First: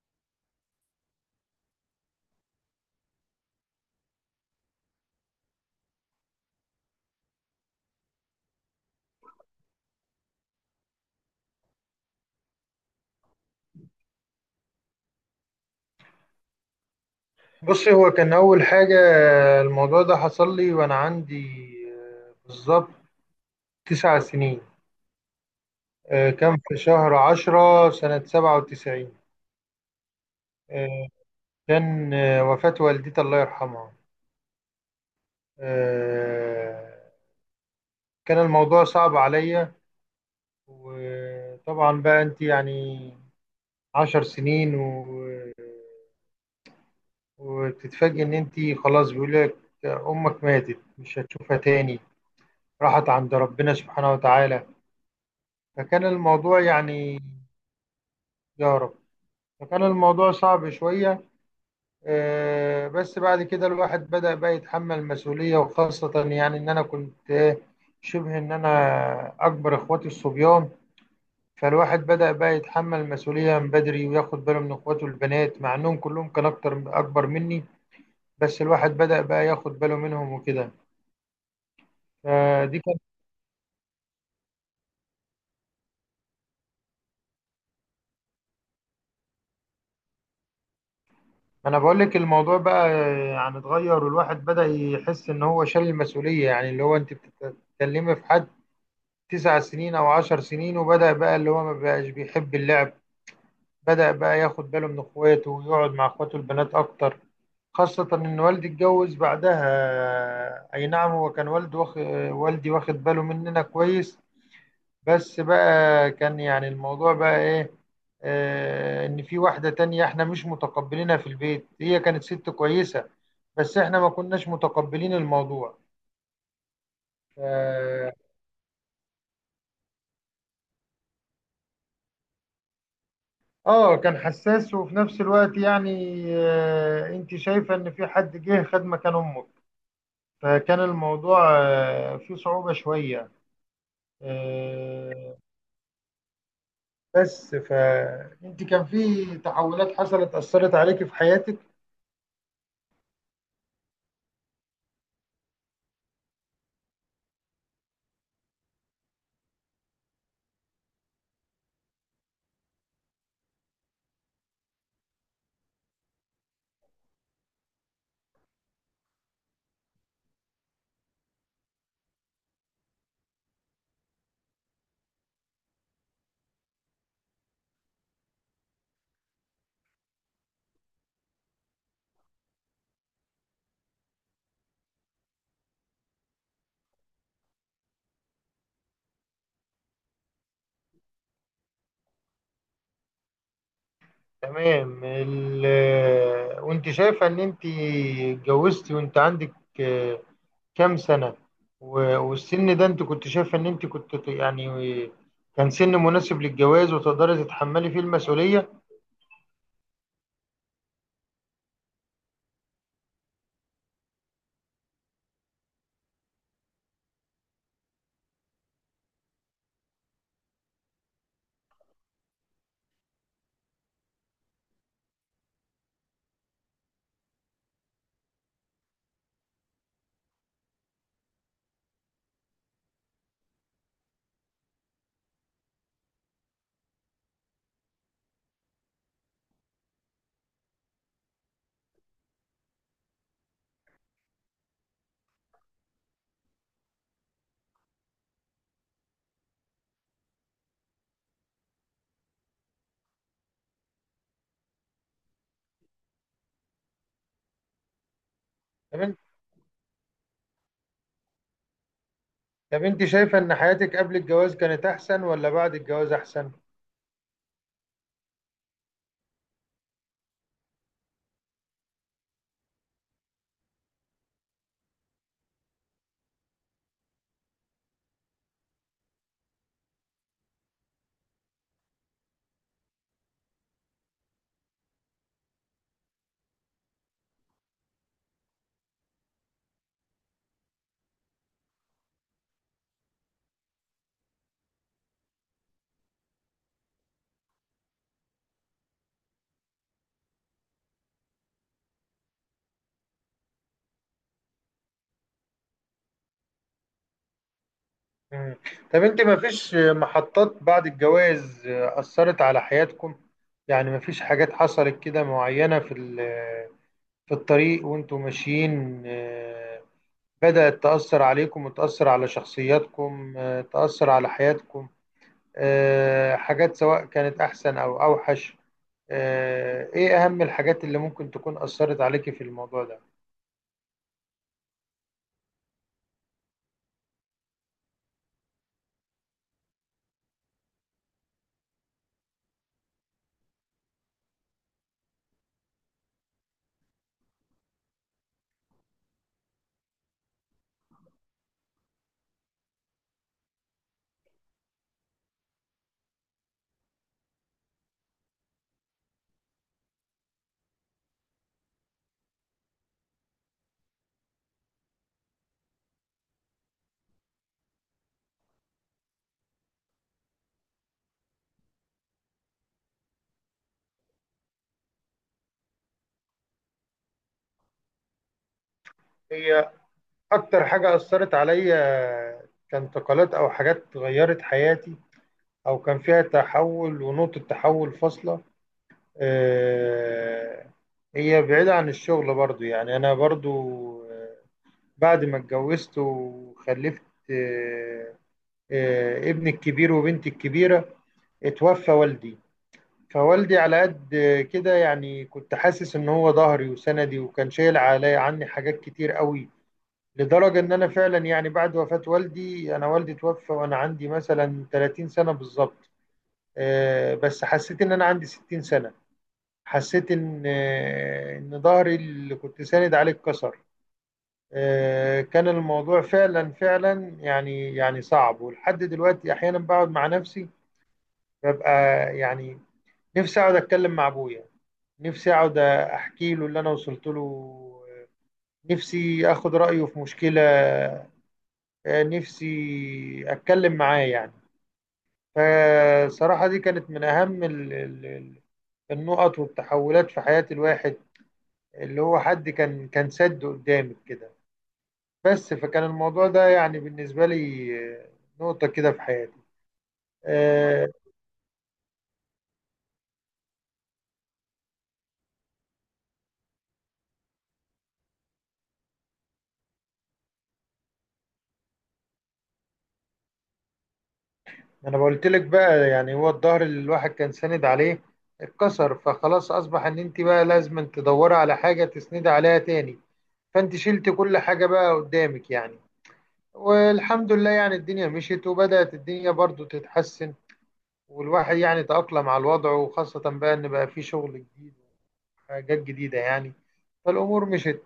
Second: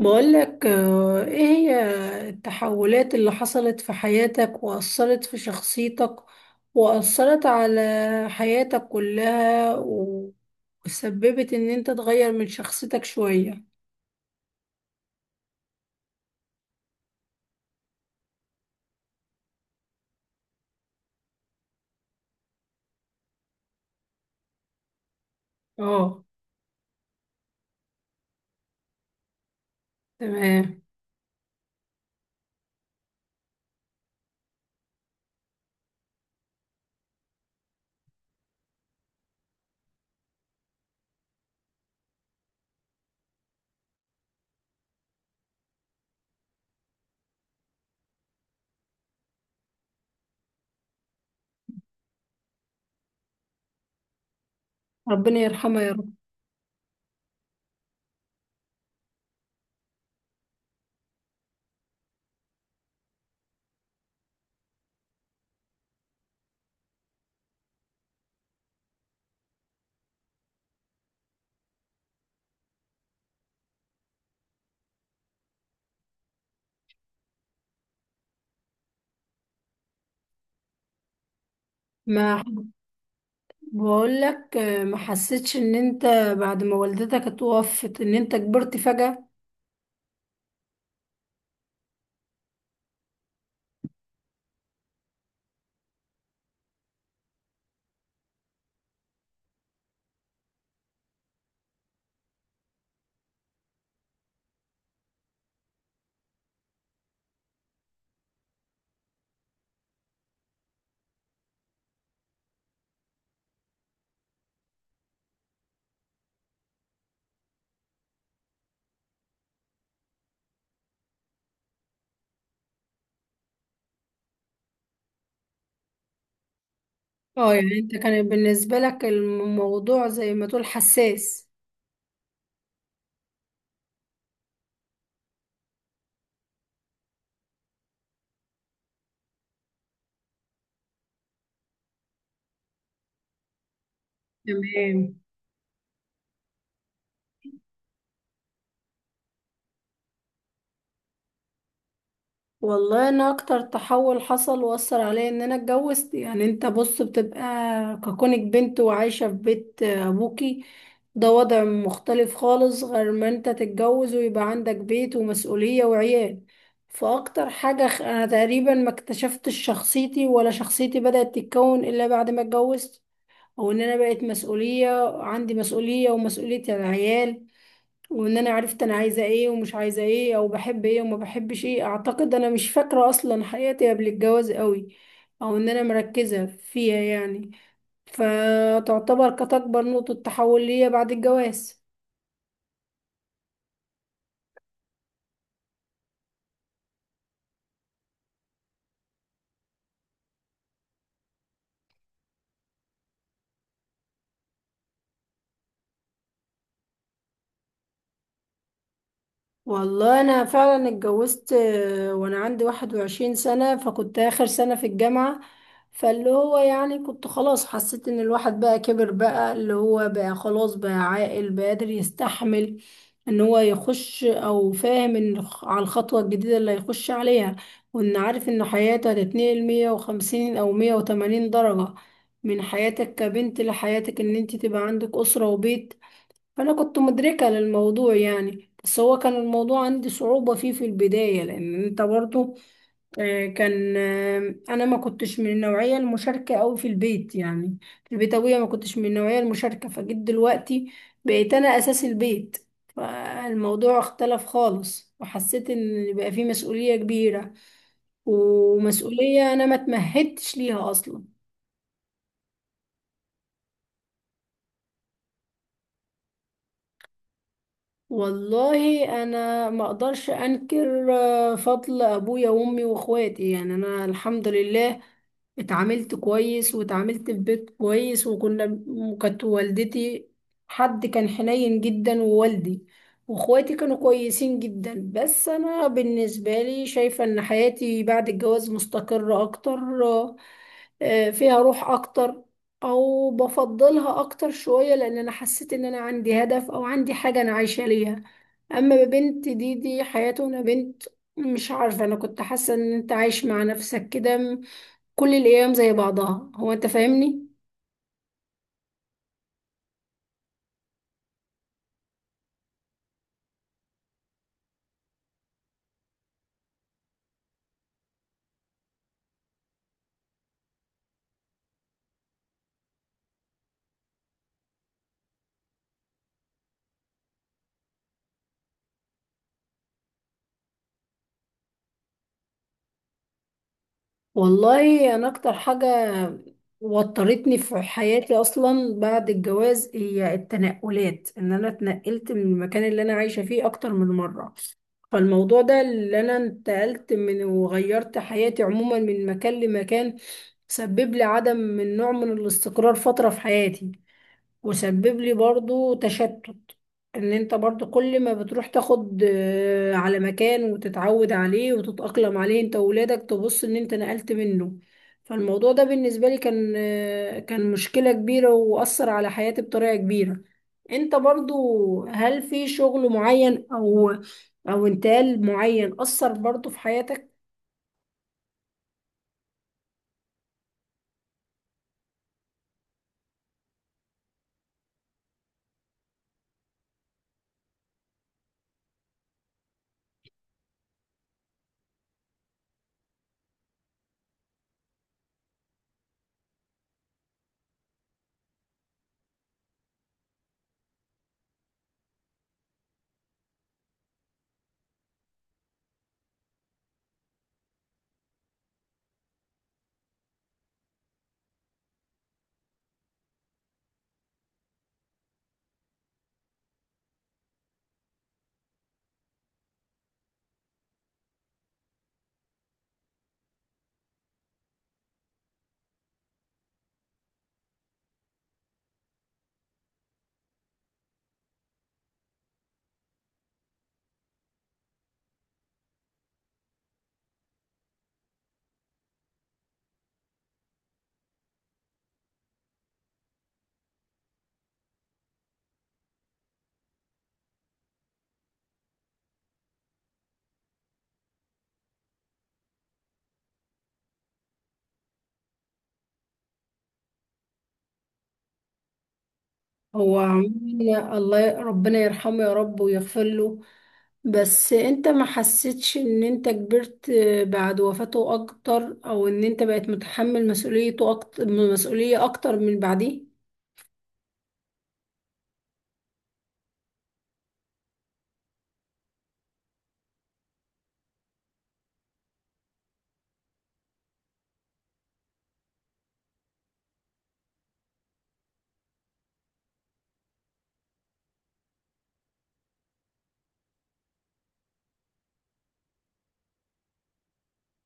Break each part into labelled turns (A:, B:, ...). A: بقولك ايه هي التحولات اللي حصلت في حياتك وأثرت في شخصيتك وأثرت على حياتك كلها وسببت ان انت تغير من شخصيتك شوية.
B: بصي هو كان أول حاجة. الموضوع ده حصل لي وأنا عندي بالظبط 9 سنين.
A: اه،
B: كان في شهر 10 سنة 97.
A: تمام.
B: آه، كان وفاة والدتي الله يرحمها. آه، كان الموضوع صعب عليا. وطبعا بقى أنت يعني 10 سنين وتتفاجئي إن أنت خلاص بيقول لك أمك ماتت، مش هتشوفها تاني، راحت عند ربنا سبحانه وتعالى.
A: ربنا يرحمها يا
B: فكان
A: رب.
B: الموضوع يعني، يا رب، فكان الموضوع صعب شوية. بس بعد كده الواحد بدأ بقى يتحمل المسؤولية، وخاصة يعني إن أنا كنت شبه إن أنا أكبر إخواتي الصبيان. فالواحد بدأ بقى يتحمل المسؤولية من بدري وياخد باله من إخواته البنات، مع إنهم كلهم كان أكبر مني. بس الواحد بدأ بقى ياخد باله منهم وكده.
A: ما
B: فدي كان
A: بقولك ما حسيتش ان انت بعد ما والدتك اتوفت ان انت كبرت فجأة؟
B: أنا بقول لك الموضوع بقى يعني اتغير، والواحد بدأ يحس إن هو شال المسؤولية، يعني اللي هو أنت بتتكلمي في حد 9 سنين او 10 سنين. وبدأ بقى اللي هو ما بقاش بيحب اللعب، بدأ بقى ياخد باله من اخواته ويقعد مع اخواته البنات اكتر. خاصة ان والدي اتجوز بعدها، اي نعم هو كان والد والدي واخد باله مننا كويس. بس بقى كان يعني الموضوع بقى ايه، آه ان في واحدة تانية احنا مش متقبلينها في البيت. هي كانت ست كويسة، بس احنا ما كناش متقبلين الموضوع.
A: اه يعني انت كان
B: ف-
A: بالنسبة لك الموضوع زي ما تقول حساس.
B: اه كان حساس، وفي نفس الوقت يعني انت شايفة ان في حد جه خد مكان امك. فكان الموضوع فيه صعوبة شوية.
A: تمام.
B: آه، بس فانت كان في تحولات حصلت اثرت عليك في حياتك.
A: والله انا اكتر تحول حصل واثر عليا ان انا اتجوزت، يعني انت بص بتبقى ككونك بنت وعايشة في بيت ابوكي، ده وضع مختلف خالص غير ما انت تتجوز ويبقى عندك بيت ومسؤولية وعيال. فاكتر حاجة انا تقريبا ما اكتشفتش شخصيتي، ولا شخصيتي بدأت تتكون الا بعد ما اتجوزت، او ان انا بقيت مسؤولية، عندي مسؤولية ومسؤولية العيال، وان انا عرفت انا عايزه ايه ومش عايزه ايه او بحب ايه وما بحبش ايه. اعتقد انا مش فاكره اصلا حياتي قبل الجواز قوي، او ان انا مركزه فيها يعني. فتعتبر كانت اكبر نقطه تحول ليا بعد الجواز.
B: تمام ال... آه، وانت شايفة ان انت اتجوزتي وانت عندك آه، كام سنة؟ والسن ده انت كنت شايفة ان انت كنت يعني كان سن مناسب للجواز وتقدري تتحملي فيه المسؤولية؟
A: والله انا فعلا اتجوزت وانا عندي 21 سنة، فكنت اخر سنة في الجامعة. فاللي هو يعني كنت خلاص حسيت ان الواحد بقى كبر، بقى اللي هو بقى خلاص، بقى عاقل، بقى قادر يستحمل ان هو يخش، او فاهم ان على الخطوة الجديدة اللي هيخش عليها، وان عارف ان حياته هتتنقل 150 او 180 درجة من حياتك كبنت لحياتك ان انت تبقى عندك اسرة وبيت. فأنا كنت مدركة للموضوع يعني، بس هو كان الموضوع عندي صعوبة فيه في البداية، لأن أنت برضو آه، كان آه، أنا ما كنتش من النوعية المشاركة أوي في البيت يعني، في البيتوية ما كنتش من النوعية المشاركة. فجيت دلوقتي بقيت أنا أساس البيت، فالموضوع اختلف خالص وحسيت إن بقى فيه مسؤولية كبيرة،
B: طب انت
A: ومسؤولية أنا ما اتمهدتش ليها أصلا.
B: طب انت شايفه ان حياتك قبل الجواز كانت احسن ولا بعد الجواز احسن؟
A: والله انا ما اقدرش انكر فضل ابويا وامي واخواتي، يعني انا الحمد لله اتعاملت كويس واتعاملت في بيت كويس، وكانت والدتي حد كان حنين جدا، ووالدي واخواتي كانوا كويسين جدا. بس انا بالنسبة لي شايفة ان حياتي بعد الجواز مستقرة اكتر، فيها روح اكتر، او بفضلها اكتر شوية، لان انا حسيت ان انا عندي هدف، او عندي حاجة انا عايشة ليها. اما بنت دي حياته انا بنت، مش عارفة، انا كنت حاسة ان انت عايش مع نفسك كده كل الايام زي بعضها، هو انت فاهمني.
B: مم. طب انت ما فيش محطات بعد الجواز اثرت على حياتكم؟ يعني ما فيش حاجات حصلت كده معينه في الطريق وانتوا ماشيين، بدأت تأثر عليكم وتأثر على شخصياتكم، تأثر على حياتكم، حاجات سواء كانت احسن او اوحش؟ ايه اهم الحاجات اللي ممكن تكون اثرت عليكي في الموضوع
A: والله انا اكتر حاجة وترتني في حياتي اصلا بعد الجواز هي التنقلات، ان انا اتنقلت من المكان اللي انا عايشة فيه اكتر من مرة. فالموضوع ده اللي انا انتقلت من وغيرت حياتي عموما من مكان لمكان، سبب لي عدم، من نوع من الاستقرار فترة في حياتي، وسبب لي برضو تشتت. ان انت برضو كل ما بتروح تاخد على مكان وتتعود عليه وتتأقلم عليه انت وولادك، تبص ان انت نقلت منه. فالموضوع ده بالنسبة لي كان كان مشكلة كبيرة وأثر على حياتي بطريقة كبيرة. انت برضو هل في شغل معين او انتقال معين أثر برضو في حياتك؟
B: ده؟ اكتر حاجة اثرت عليا كانتقالات، او حاجات غيرت حياتي او كان فيها تحول ونقطة تحول فاصلة آه، هي بعيدة عن الشغل برضو. يعني انا برضو آه، بعد ما اتجوزت وخلفت آه، ابني الكبير وبنتي الكبيرة اتوفى والدي. فوالدي على قد كده يعني كنت حاسس ان هو ظهري وسندي، وكان شايل عليا عني حاجات كتير قوي. لدرجة إن أنا فعلا يعني بعد وفاة والدي، أنا والدي توفى وأنا عندي مثلا 30 سنة بالظبط، بس حسيت إن أنا عندي 60 سنة. حسيت إن إن ظهري اللي كنت ساند عليه اتكسر. كان الموضوع فعلا يعني صعب. ولحد دلوقتي أحيانا بقعد مع نفسي، ببقى يعني نفسي أقعد أتكلم مع أبويا، نفسي أقعد أحكي له اللي أنا وصلت له، آه، نفسي أخد رأيه في مشكلة، نفسي اتكلم معاه يعني. فصراحة دي كانت من اهم النقط والتحولات في حياة الواحد، اللي هو حد كان سد قدامك كده. بس فكان الموضوع ده يعني بالنسبة لي نقطة كده في حياتي.
A: هو
B: آه،
A: عموماً الله ربنا يرحمه يا رب ويغفر له. بس انت ما حسيتش ان انت كبرت بعد وفاته اكتر، او ان انت بقيت متحمل مسؤوليته اكتر، مسؤولية اكتر من بعديه؟
B: انا قلت لك بقى، يعني هو الظهر اللي الواحد كان ساند عليه اتكسر، فخلاص اصبح ان انت بقى لازم تدوري على حاجة تسندي عليها تاني، فانت شلت كل حاجة بقى قدامك يعني. والحمد لله يعني الدنيا مشيت، وبدأت الدنيا برضو تتحسن، والواحد يعني تأقلم على الوضع، وخاصة بقى إن بقى في شغل جديد وحاجات جديدة يعني. فالأمور مشيت.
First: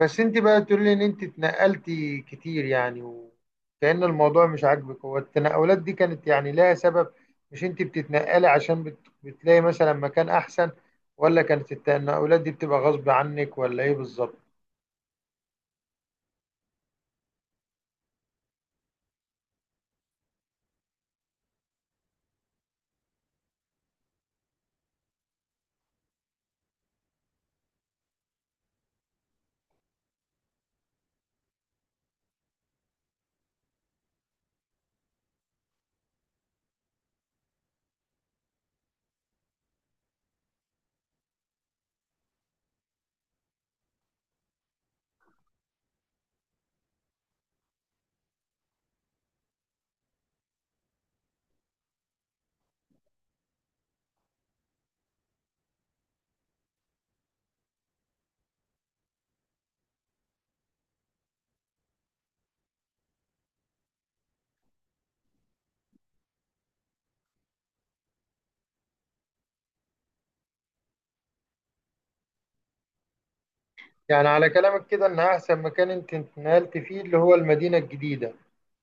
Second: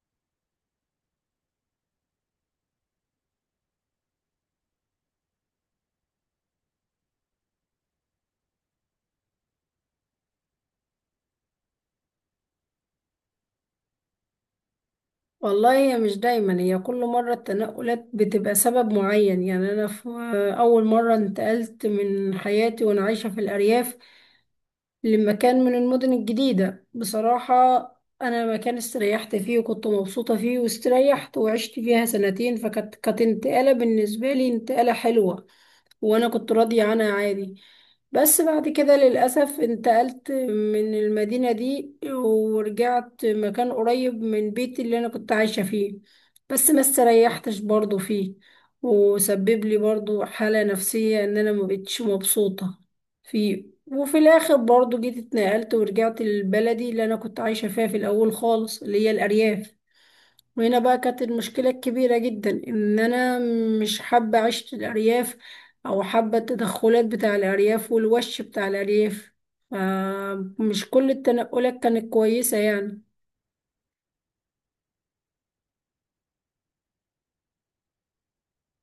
B: بس أنت بقى تقول لي إن أنت اتنقلتي كتير، يعني وكأن الموضوع مش عاجبك. هو التنقلات دي كانت يعني لها سبب، مش أنت بتتنقلي عشان بتلاقي مثلا مكان أحسن؟ ولا كانت التنقلات دي بتبقى غصب عنك ولا إيه بالظبط؟
A: والله هي مش دايما، هي كل مرة التنقلات بتبقى سبب معين يعني. انا في اول مرة انتقلت من حياتي وانا عايشة في الارياف لمكان من المدن الجديدة، بصراحة انا مكان استريحت فيه وكنت مبسوطة فيه، واستريحت وعشت فيها سنتين، فكانت انتقالة بالنسبة لي انتقالة حلوة وانا كنت راضية عنها عادي. بس بعد كده للأسف انتقلت من المدينة دي ورجعت مكان قريب من بيتي اللي انا كنت عايشة فيه، بس ما استريحتش برضو فيه، وسبب لي برضو حالة نفسية ان انا ما بقتش مبسوطة فيه. وفي الاخر برضو جيت اتنقلت ورجعت لبلدي اللي انا كنت عايشة فيها في الاول خالص، اللي هي الارياف. وهنا بقى كانت المشكلة الكبيرة جدا، إن أنا مش حابة عيشة الأرياف، أو حابة التدخلات بتاع الأرياف والوش بتاع الأرياف. فمش كل التنقلات كانت كويسة يعني.
B: يعني على كلامك كده إن أحسن مكان أنت اتنقلت فيه اللي هو المدينة الجديدة،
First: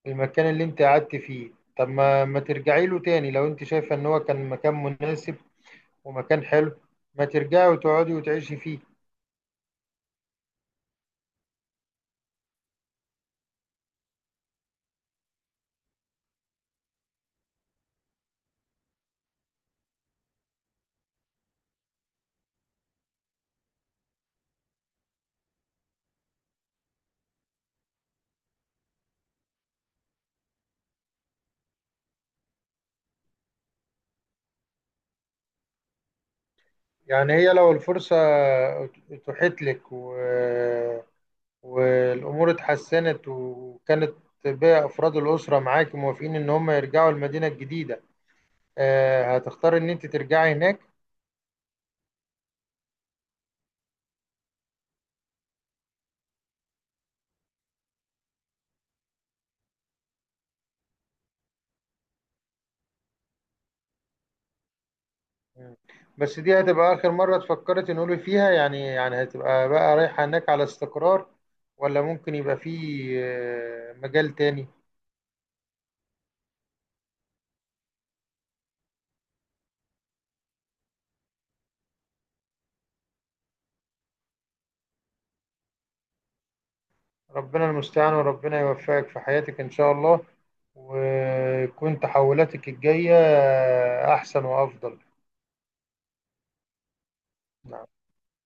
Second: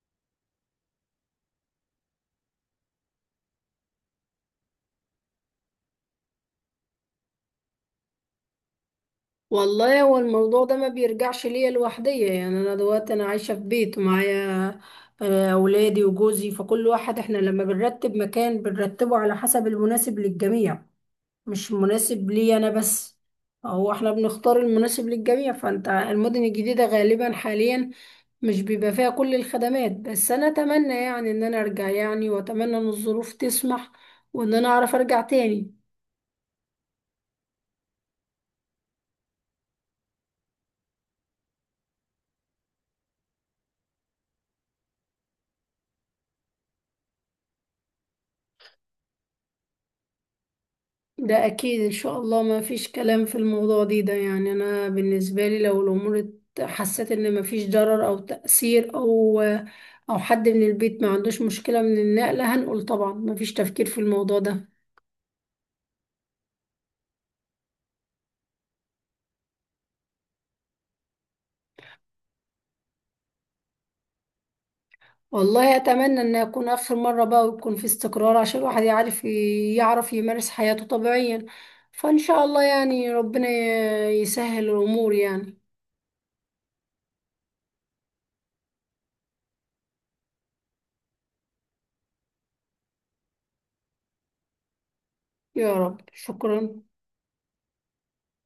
B: المكان اللي انت قعدت فيه، طب ما ترجعي له تاني؟ لو انت شايفة ان هو كان مكان مناسب ومكان حلو، ما ترجعي وتقعدي وتعيشي فيه؟
A: والله هو الموضوع ده ما بيرجعش ليا لوحدية، يعني أنا دلوقتي أنا عايشة في بيت ومعايا أولادي وجوزي، فكل واحد، إحنا لما بنرتب مكان بنرتبه على حسب المناسب للجميع، مش مناسب لي انا بس. هو احنا بنختار المناسب للجميع، فانت المدن الجديدة غالبا حاليا مش بيبقى فيها كل الخدمات، بس انا اتمنى يعني ان انا ارجع، يعني واتمنى ان الظروف تسمح وان انا اعرف ارجع تاني.
B: يعني هي لو الفرصة اتوحت لك والامور اتحسنت، وكانت باقي افراد الاسرة معاك موافقين ان هم يرجعوا المدينة الجديدة، هتختاري ان انت ترجعي هناك؟
A: ده اكيد ان شاء الله، ما فيش كلام في الموضوع دي ده، يعني انا بالنسبة لي لو الامور حسيت ان ما فيش ضرر او تأثير، او حد من البيت ما عندوش مشكلة من النقلة، هنقول طبعا ما فيش تفكير في الموضوع ده.
B: مم. بس دي هتبقى آخر مرة اتفكرت نقول فيها يعني، يعني هتبقى بقى رايحة هناك على استقرار، ولا ممكن يبقى في مجال تاني؟
A: والله اتمنى ان يكون اخر مره بقى ويكون في استقرار، عشان الواحد يعرف، يعرف يمارس حياته طبيعيا. فان شاء الله يعني ربنا يسهل الامور يعني.
B: ربنا المستعان، وربنا يوفقك في حياتك إن شاء الله، ويكون تحولاتك الجاية أحسن وأفضل.
A: يا رب، شكرا.
B: نعم.